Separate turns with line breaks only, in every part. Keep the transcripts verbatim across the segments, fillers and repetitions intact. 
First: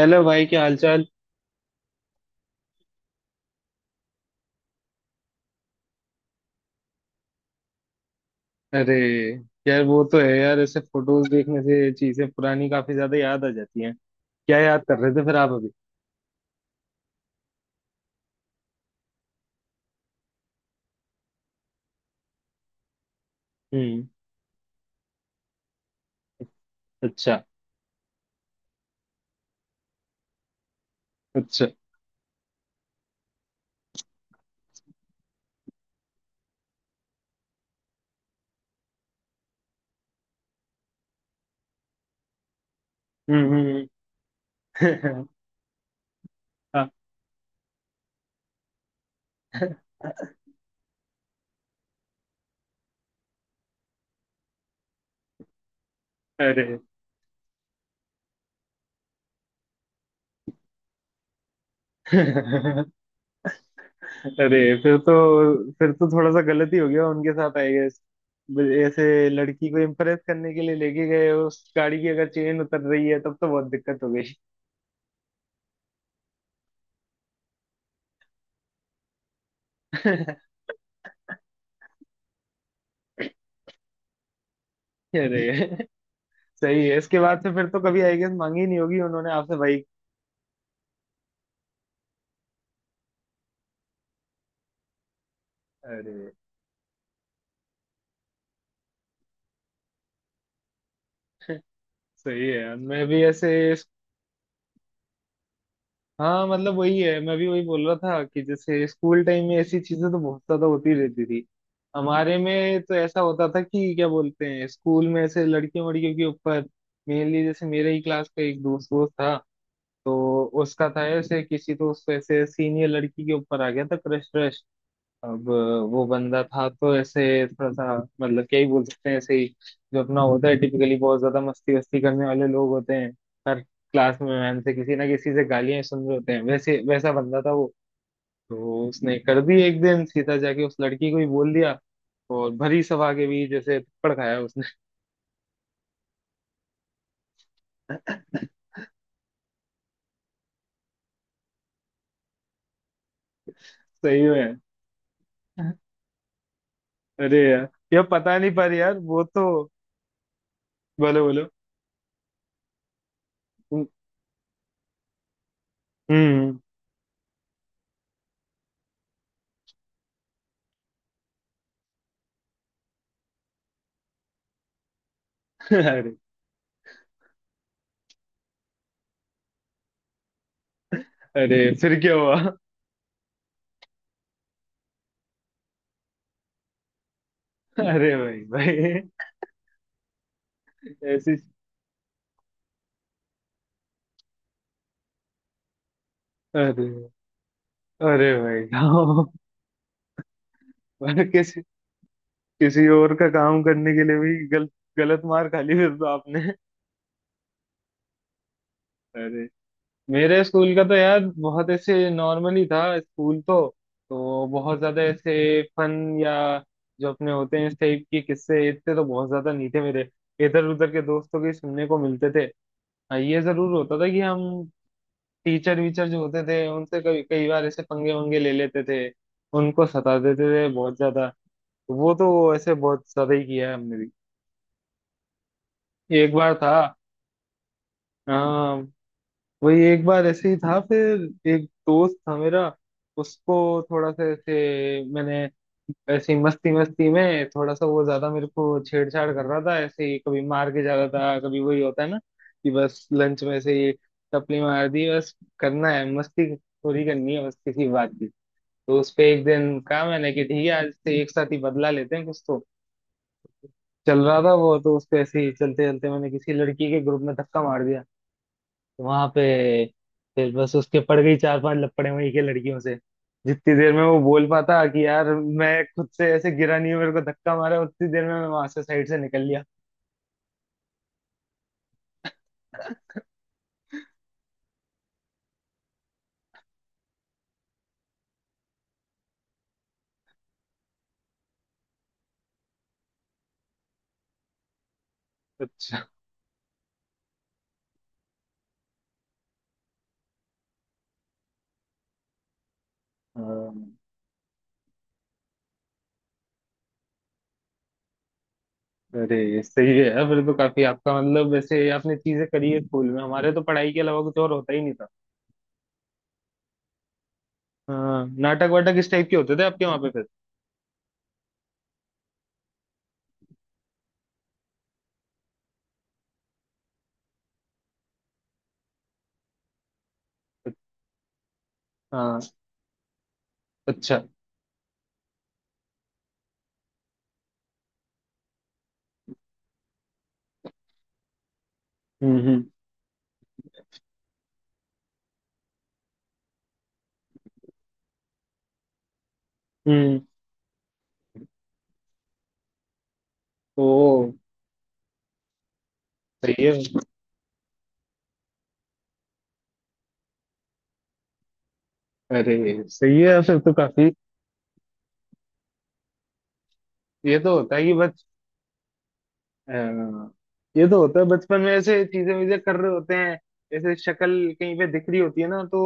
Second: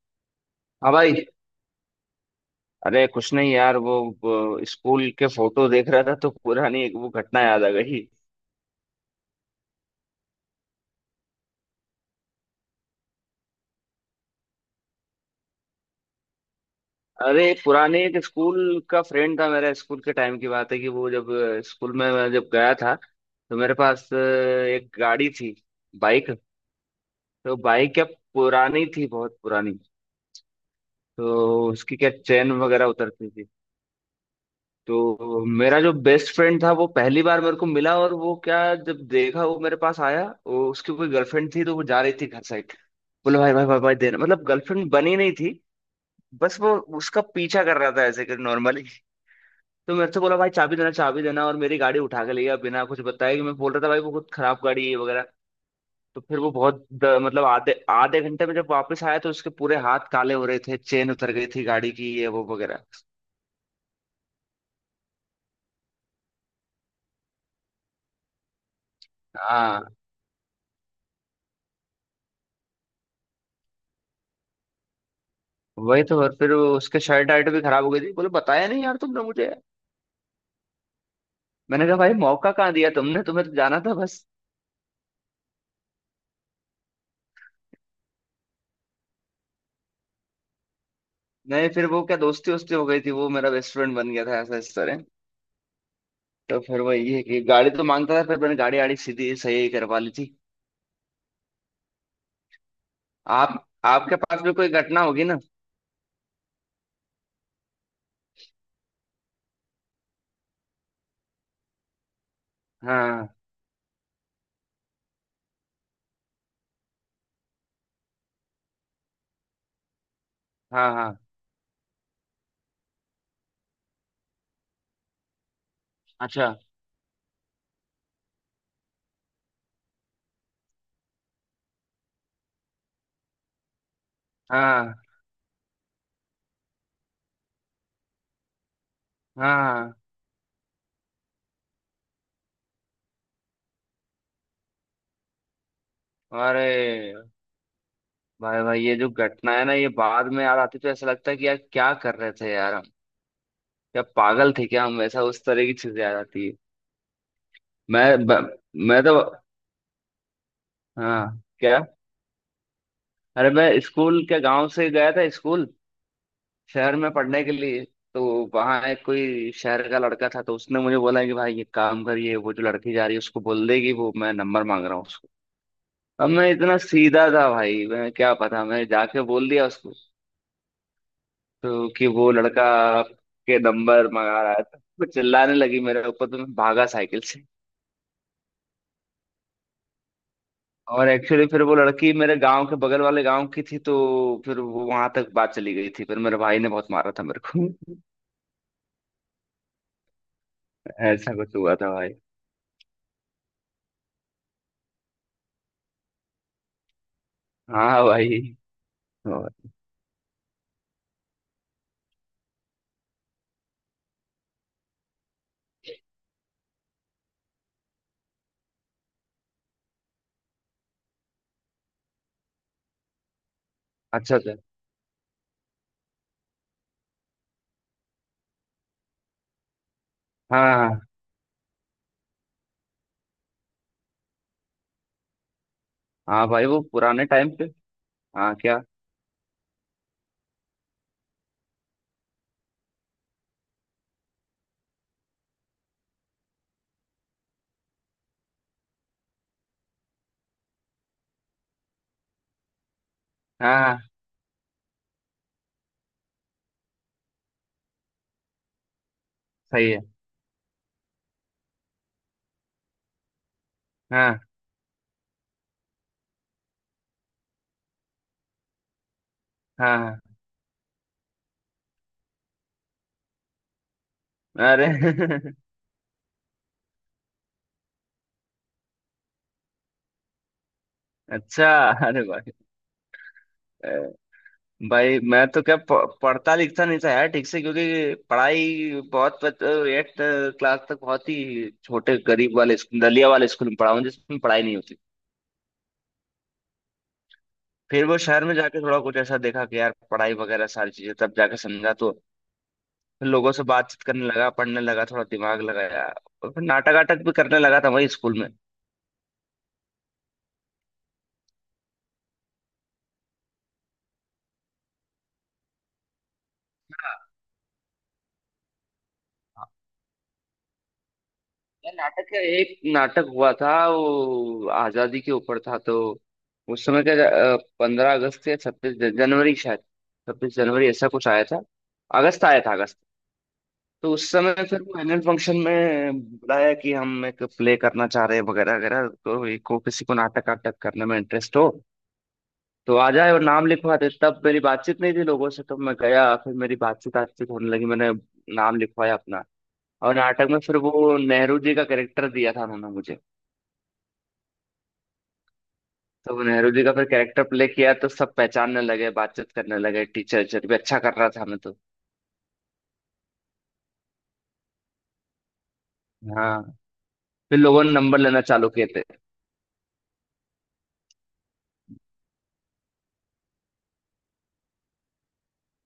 Hello भाई, क्या
हाँ
हालचाल।
भाई। अरे कुछ नहीं यार वो, वो स्कूल के फोटो देख रहा था तो पुरानी एक वो घटना याद आ गई।
अरे यार, वो तो है यार, ऐसे फोटोज देखने से चीजें पुरानी काफी ज्यादा याद आ जाती हैं। क्या याद कर रहे थे फिर आप अभी?
अरे पुराने एक स्कूल का फ्रेंड था मेरा स्कूल के टाइम की बात है कि वो जब अ, स्कूल में मैं जब गया था तो मेरे
हम्म।
पास अ, एक गाड़ी थी। बाइक।
अच्छा
तो बाइक क्या पुरानी थी बहुत पुरानी।
अच्छा।
तो उसकी क्या चेन वगैरह उतरती थी। तो मेरा जो बेस्ट फ्रेंड था वो पहली बार मेरे को मिला और वो क्या जब देखा वो मेरे पास आया वो उसकी कोई गर्लफ्रेंड थी तो वो जा रही थी घर साइड। बोले
हम्म
भाई भाई भाई
हम्म
भाई देना मतलब गर्लफ्रेंड बनी
हम्म।
नहीं थी। बस वो
हाँ।
उसका पीछा कर रहा था ऐसे कर नॉर्मली। तो मेरे से बोला भाई चाबी देना चाबी देना और मेरी गाड़ी उठा के ले गया बिना कुछ बताए कि मैं बोल रहा था भाई वो बहुत खराब गाड़ी है वगैरह। तो फिर वो
अरे।
बहुत द- मतलब आधे आधे घंटे में जब वापस आया तो उसके पूरे हाथ काले हो रहे थे चेन उतर गई थी गाड़ी की ये वो वगैरह।
अरे, फिर तो फिर तो थोड़ा सा गलत ही हो गया उनके साथ आई गेस। ऐसे लड़की को
हाँ
इम्प्रेस करने के लिए लेके गए, उस गाड़ी की अगर चेन उतर रही है तब तो बहुत दिक्कत हो गई।
वही तो। और फिर वो उसके शर्ट आर्ट भी खराब हो गई थी बोले बताया नहीं यार तुमने मुझे। मैंने कहा भाई मौका कहाँ दिया तुमने तुम्हें तो जाना था बस।
अरे सही है, इसके बाद से फिर तो कभी आई गेस मांगी नहीं होगी उन्होंने आपसे बाइक।
नहीं फिर वो क्या दोस्ती वोस्ती हो गई थी वो मेरा बेस्ट फ्रेंड बन गया था ऐसा इस तरह।
अरे
तो फिर वही है कि गाड़ी तो मांगता था फिर मैंने गाड़ी आड़ी सीधी सही करवा ली थी।
सही है यार, मैं भी ऐसे।
आप आपके पास भी कोई घटना होगी ना।
हाँ मतलब वही है, मैं भी वही बोल रहा था कि जैसे स्कूल टाइम में ऐसी चीजें तो बहुत ज्यादा होती रहती थी। हमारे में तो ऐसा
हाँ
होता था कि क्या बोलते हैं, स्कूल में ऐसे लड़कियों वड़कियों के ऊपर, मेनली। जैसे मेरे ही क्लास का एक दोस्त दोस्त था, तो उसका
हाँ
था
हाँ।
ऐसे किसी, तो उससे ऐसे सीनियर लड़की के ऊपर आ गया था क्रश। अब वो बंदा
अच्छा।
था तो ऐसे थोड़ा सा मतलब क्या ही बोल सकते हैं, ऐसे ही जो अपना होता है टिपिकली, बहुत ज्यादा मस्ती वस्ती करने वाले लोग होते हैं, हर क्लास में मैम से
हाँ
किसी ना किसी से गालियां सुन रहे होते हैं, वैसे वैसा बंदा था वो। तो उसने कर दी
हाँ
एक
हाँ।
दिन, सीधा जाके उस लड़की को ही बोल दिया, और भरी सभा के बीच जैसे थप्पड़ खाया उसने।
अरे भाई भाई ये जो घटना है ना ये बाद में याद आती तो ऐसा लगता है कि यार क्या कर रहे थे यार हम। क्या
सही
पागल
में।
थे क्या हम ऐसा उस तरह की चीजें आ जाती है।
अरे यार ये
मैं
पता नहीं,
ब,
पर यार
मैं तो।
वो तो, बोलो
हाँ
बोलो।
क्या। अरे मैं स्कूल के गांव से गया था स्कूल
हम्म।
शहर में पढ़ने के लिए। तो वहाँ एक कोई शहर का लड़का था तो उसने मुझे बोला कि भाई ये काम करिए वो जो लड़की जा रही है उसको बोल देगी वो मैं नंबर मांग रहा हूँ उसको।
अरे।
अब मैं इतना सीधा था भाई मैं क्या पता मैं जाके बोल दिया उसको।
अरे
तो
फिर
कि
क्या
वो
हुआ?
लड़का के नंबर मंगा रहा है तो वो चिल्लाने लगी मेरे ऊपर तो मैं भागा साइकिल से।
अरे भाई भाई।
और
ऐसी।
एक्चुअली फिर वो लड़की मेरे गांव के बगल वाले गांव की थी तो फिर वो वहां तक बात चली गई थी फिर मेरे भाई ने
अरे
बहुत मारा था मेरे को।
अरे भाई, साहब। अरे
ऐसा कुछ
किसी,
हुआ था भाई।
किसी और का काम करने के लिए भी गल, गलत मार खा ली फिर तो आपने।
हाँ भाई।
अरे।
और
मेरे स्कूल का तो यार बहुत ऐसे नॉर्मल ही था स्कूल तो तो बहुत ज्यादा ऐसे फन या जो अपने होते हैं इस टाइप के किस्से इतने तो बहुत ज्यादा नहीं थे मेरे, इधर उधर के दोस्तों के सुनने को मिलते थे। हाँ, ये जरूर होता था कि
अच्छा अच्छा।
हम टीचर वीचर जो होते थे उनसे कई कई बार ऐसे पंगे वंगे ले लेते थे, उनको सता देते थे
हाँ
बहुत
हाँ।
ज्यादा। वो तो ऐसे बहुत ज्यादा ही किया है हमने भी। एक
हाँ
बार
भाई
था,
वो पुराने टाइम पे। हाँ
आ,
क्या।
वही एक बार ऐसे ही था, फिर एक दोस्त था मेरा, उसको थोड़ा सा ऐसे मैंने, ऐसी मस्ती मस्ती में थोड़ा सा वो ज्यादा मेरे को छेड़छाड़ कर रहा था, ऐसे ही कभी मार के जा रहा था कभी, वही होता है ना कि बस लंच में ऐसे
हाँ
ही
हाँ,
टपली मार दी, बस करना है मस्ती थोड़ी करनी है बस किसी बात की। तो उस पे एक दिन
सही है।
कहा मैंने कि ठीक है, आज से एक साथ ही बदला लेते हैं कुछ तो। चल
हाँ
रहा था वो तो, उसको ऐसे ही चलते चलते मैंने किसी लड़की के ग्रुप में धक्का मार दिया वहां पे।
हाँ हाँ।
फिर बस उसके पड़ गई चार पांच लपड़े वहीं के लड़कियों से, जितनी देर में वो बोल पाता
अरे
कि यार मैं खुद से ऐसे गिरा नहीं हूँ मेरे को धक्का मारा, उतनी देर में मैं वहां से साइड से निकल लिया।
अच्छा। अरे भाई। अ, भाई मैं तो क्या प- पढ़ता लिखता नहीं था यार ठीक से क्योंकि पढ़ाई बहुत एट क्लास तक बहुत ही छोटे गरीब वाले स्कूल दलिया वाले स्कूल में पढ़ा हूँ जिसमें पढ़ाई नहीं होती।
अच्छा।
फिर वो शहर में जाके थोड़ा कुछ ऐसा देखा कि यार पढ़ाई वगैरह सारी चीजें तब जाके समझा तो फिर लोगों से
हाँ।
बातचीत करने लगा पढ़ने लगा थोड़ा दिमाग लगाया। और फिर नाटक वाटक भी करने लगा था वही स्कूल
अरे सही है यार, फिर तो काफी आपका मतलब वैसे आपने चीजें करी है स्कूल में, हमारे तो पढ़ाई के अलावा कुछ और होता ही नहीं था।
में।
हाँ, नाटक वाटक किस टाइप के होते थे आपके वहां पे फिर?
यार नाटक है एक नाटक हुआ था वो आजादी के ऊपर था तो उस समय का पंद्रह अगस्त या छब्बीस जनवरी शायद छब्बीस जनवरी ऐसा कुछ आया था।
हाँ।
अगस्त आया था अगस्त। तो
अच्छा।
उस समय फिर वो एनुअल फंक्शन में बुलाया कि हम एक प्ले करना चाह रहे हैं वगैरह वगैरह तो ये को किसी को नाटक वाटक करने में इंटरेस्ट हो
हम्म। हम्म।
तो आ जाए और नाम लिखवा दे तब मेरी बातचीत नहीं थी लोगों से तो मैं गया फिर मेरी बातचीत बातचीत होने लगी मैंने नाम लिखवाया अपना। और
हम्म।
नाटक में फिर वो नेहरू जी का कैरेक्टर दिया था उन्होंने मुझे।
ओ।
तो वो
सही
नेहरू
है।
जी का फिर कैरेक्टर प्ले किया तो सब पहचानने लगे बातचीत करने लगे टीचर टीचर भी अच्छा कर रहा था मैं तो।
अरे सही है, फिर तो काफी
हाँ
ये तो
फिर
होता है
लोगों ने
कि
नंबर
बच,
लेना चालू किए थे।
अ, ये तो होता है, बचपन में ऐसे चीजें वीजें कर रहे होते हैं, ऐसे शक्ल कहीं पे दिख रही होती है ना, तो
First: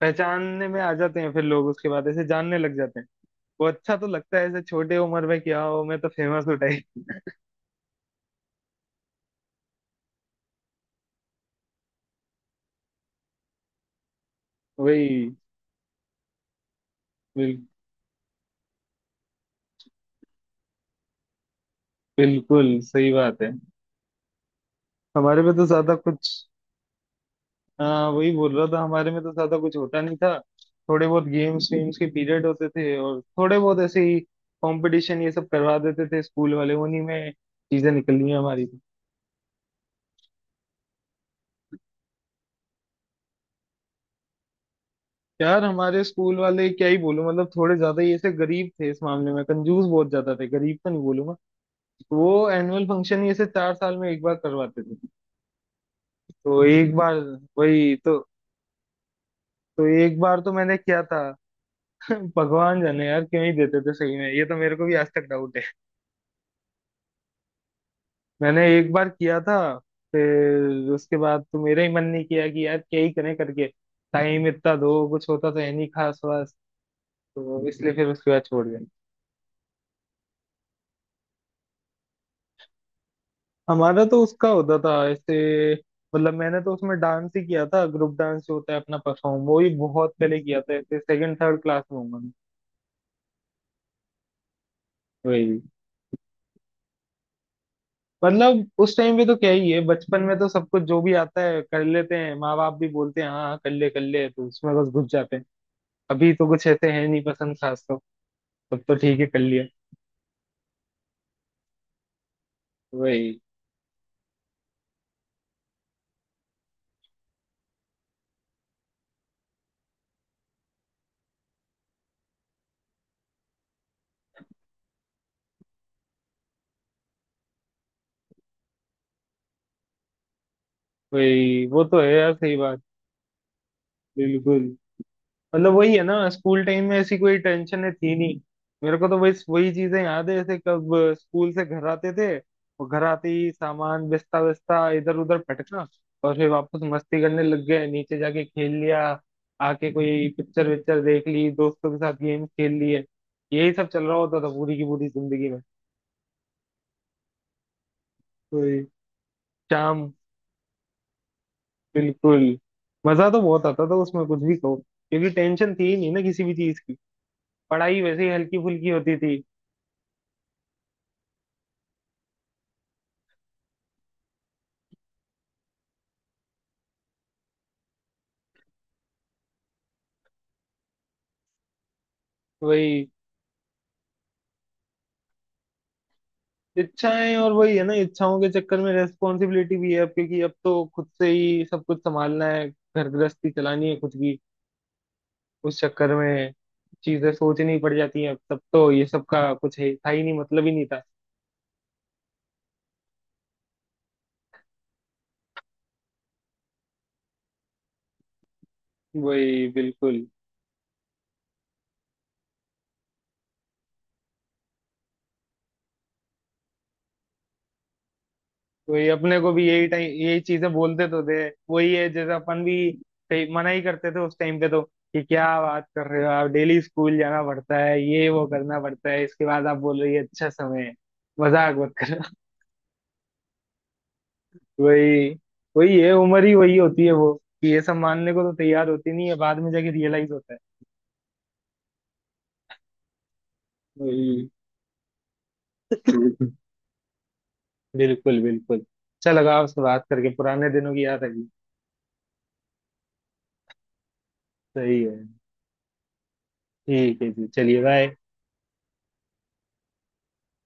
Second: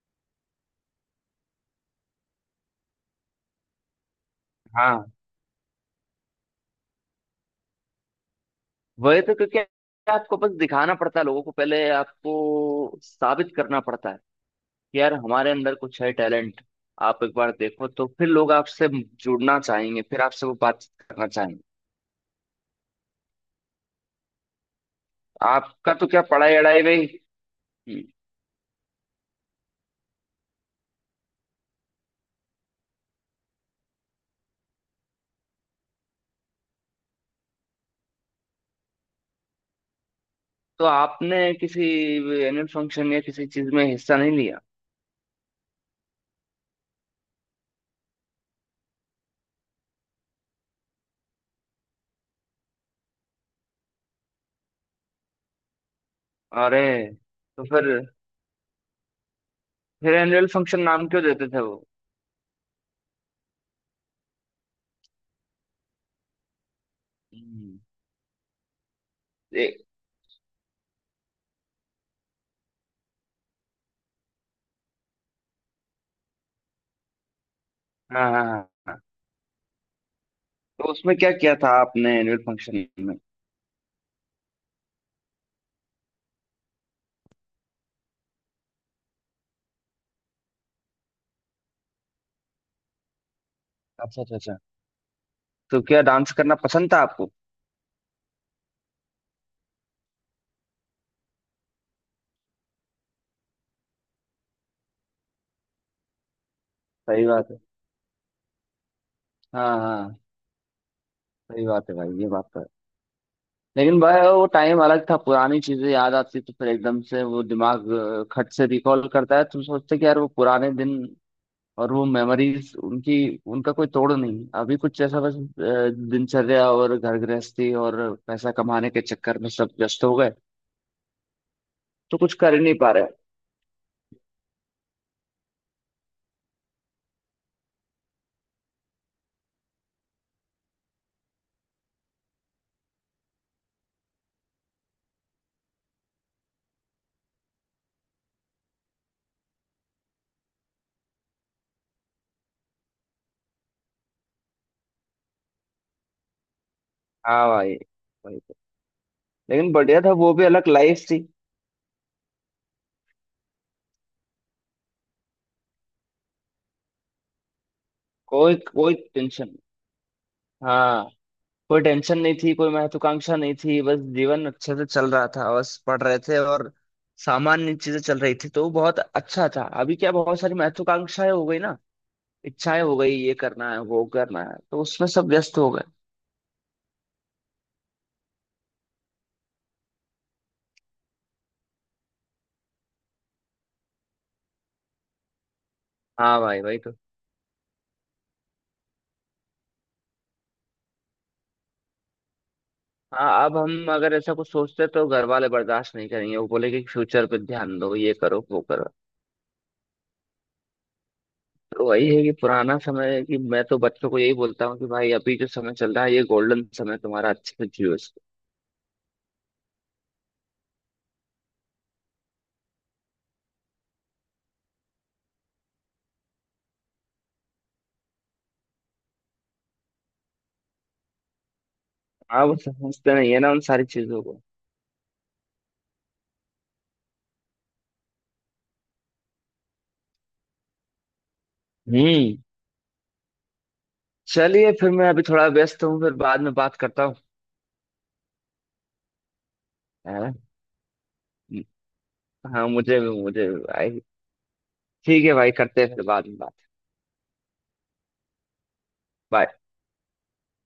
पहचानने में आ जाते हैं फिर लोग, उसके बाद ऐसे जानने लग जाते हैं। वो अच्छा तो लगता है ऐसे छोटे
हाँ
उम्र में क्या हो, मैं तो फेमस हो टाइप।
वही तो क्योंकि आपको बस दिखाना पड़ता है लोगों को पहले आपको साबित करना पड़ता है कि यार
वही।
हमारे अंदर कुछ है टैलेंट। आप एक बार
बिल,
देखो तो फिर लोग आपसे जुड़ना चाहेंगे फिर आपसे वो बातचीत करना चाहेंगे।
बिल्कुल सही बात है। हमारे में तो
आपका
ज्यादा
तो क्या
कुछ,
पढ़ाई अड़ाई में ही।
हाँ वही बोल रहा था, हमारे में तो ज्यादा कुछ होता नहीं था। थोड़े बहुत गेम्स वेम्स के पीरियड होते थे और थोड़े बहुत ऐसे ही कंपटीशन ये सब करवा देते थे स्कूल वाले, उन्हीं में चीजें निकली हैं हमारी तो।
तो आपने किसी एनुअल फंक्शन या किसी चीज में हिस्सा नहीं लिया।
यार हमारे स्कूल वाले क्या ही बोलूं, मतलब थोड़े ज्यादा ही ऐसे गरीब थे इस मामले में, कंजूस बहुत ज्यादा थे, गरीब तो नहीं बोलूंगा। वो एनुअल फंक्शन ही ऐसे चार साल में एक बार करवाते थे, तो
अरे।
एक बार।
तो फिर।
वही तो। तो
फिर
एक बार
एनुअल
तो मैंने
फंक्शन
किया
नाम
था।
क्यों देते थे वो।
भगवान जाने यार क्यों ही देते थे सही में, ये तो मेरे को भी आज तक डाउट।
हम्म,
मैंने एक बार किया था,
ए,
फिर उसके बाद तो मेरा ही मन नहीं किया कि यार क्या ही करें, करके टाइम इतना दो, कुछ होता तो है नहीं खास वास, तो इसलिए फिर
हाँ
उसके बाद
हाँ
छोड़
हाँ
दिया।
हाँ। तो उसमें क्या किया था आपने एनुअल फंक्शन में।
हमारा तो उसका होता था ऐसे, मतलब मैंने तो उसमें डांस ही किया था, ग्रुप डांस जो होता है अपना परफॉर्म, वो ही बहुत पहले किया था ऐसे सेकंड थर्ड क्लास में हूँ मैं।
अच्छा अच्छा अच्छा।
वही।
तो क्या डांस करना पसंद था आपको।
मतलब उस टाइम पे तो क्या ही है, बचपन में तो सब कुछ जो भी आता है कर लेते हैं, माँ बाप भी बोलते हैं हाँ हाँ, कर ले कर ले, तो उसमें बस घुस जाते हैं। अभी तो कुछ ऐसे है नहीं
सही बात
पसंद
है।
खास तो। तब तो ठीक है, कर लिया।
हाँ हाँ। सही बात है भाई ये बात तो है।
वही।
लेकिन भाई वो टाइम अलग था पुरानी चीजें याद आती तो फिर एकदम से वो दिमाग अ, खट से रिकॉल करता है तुम सोचते कि यार वो पुराने दिन। और वो मेमोरीज उनकी। उनका कोई तोड़ नहीं अभी कुछ ऐसा बस अ, दिनचर्या और घर गृहस्थी और पैसा कमाने के चक्कर में सब व्यस्त हो गए।
वही वो तो है
तो
यार,
कुछ कर
सही
ही नहीं
बात।
पा रहे।
बिल्कुल। मतलब वही है ना, स्कूल टाइम में ऐसी कोई टेंशन थी नहीं। मेरे को तो वही वही चीजें याद है, जैसे कब स्कूल से घर आते थे और घर आते ही सामान बिस्ता बिस्ता इधर उधर पटकना, और फिर वापस मस्ती करने लग गए, नीचे जाके खेल लिया, आके कोई पिक्चर विक्चर देख ली, दोस्तों के साथ गेम खेल लिए। यही सब चल रहा होता था पूरी की पूरी जिंदगी में।
हाँ भाई वही तो।
वही।
लेकिन बढ़िया था
शाम।
वो भी अलग लाइफ थी।
बिल्कुल। मजा तो बहुत आता था उसमें, कुछ भी कहो, क्योंकि टेंशन थी ही नहीं ना किसी भी चीज की, पढ़ाई वैसे ही
कोई
हल्की फुल्की
कोई
होती थी।
टेंशन। हाँ कोई टेंशन नहीं थी कोई महत्वाकांक्षा नहीं थी बस जीवन अच्छे से चल रहा था बस पढ़ रहे थे और सामान्य चीजें चल रही थी तो वो बहुत अच्छा था अभी क्या बहुत सारी महत्वाकांक्षाएं हो गई ना इच्छाएं हो
वही।
गई ये करना है वो करना है तो उसमें सब व्यस्त हो गए।
इच्छाएं, और वही है ना, इच्छाओं के चक्कर में रेस्पॉन्सिबिलिटी भी है अब, क्योंकि अब तो खुद से ही सब कुछ संभालना है, घर गृहस्थी चलानी है खुद की, उस चक्कर
हाँ
में
भाई वही तो।
चीजें सोचनी पड़ जाती हैं अब। तब तो ये सब का कुछ है था ही नहीं, मतलब ही नहीं था।
हाँ अब हम अगर ऐसा कुछ सोचते तो घर वाले बर्दाश्त नहीं करेंगे वो बोले कि फ्यूचर पे ध्यान दो ये करो वो करो।
वही। बिल्कुल।
वही है कि पुराना समय है कि मैं तो बच्चों को यही बोलता हूँ कि भाई अभी जो समय चल रहा है ये गोल्डन समय तुम्हारा अच्छे से जियो इसको।
वही अपने को भी यही टाइम यही चीजें बोलते तो थे। वही है, जैसे अपन भी कई- मना ही करते थे उस टाइम पे तो, कि क्या बात कर रहे हो आप, डेली स्कूल जाना पड़ता है, ये वो करना पड़ता है, इसके बाद आप बोल रही है अच्छा समय है, मजाक मत करो।
आप समझते नहीं है ना उन सारी चीजों को।
वही। वही है, उम्र ही वही होती है वो, कि ये सब मानने को तो तैयार होती नहीं है, बाद में जाके रियलाइज होता है।
हम्म।
वही।
चलिए फिर मैं अभी थोड़ा व्यस्त हूँ फिर बाद में बात करता हूँ।
बिल्कुल बिल्कुल, अच्छा लगा आपसे बात
है?
करके,
ना?
पुराने दिनों की याद आई।
हाँ मुझे मुझे भाई।
सही है।
ठीक है भाई करते हैं फिर बाद में बात।
ठीक है जी, चलिए बाय।
Bye.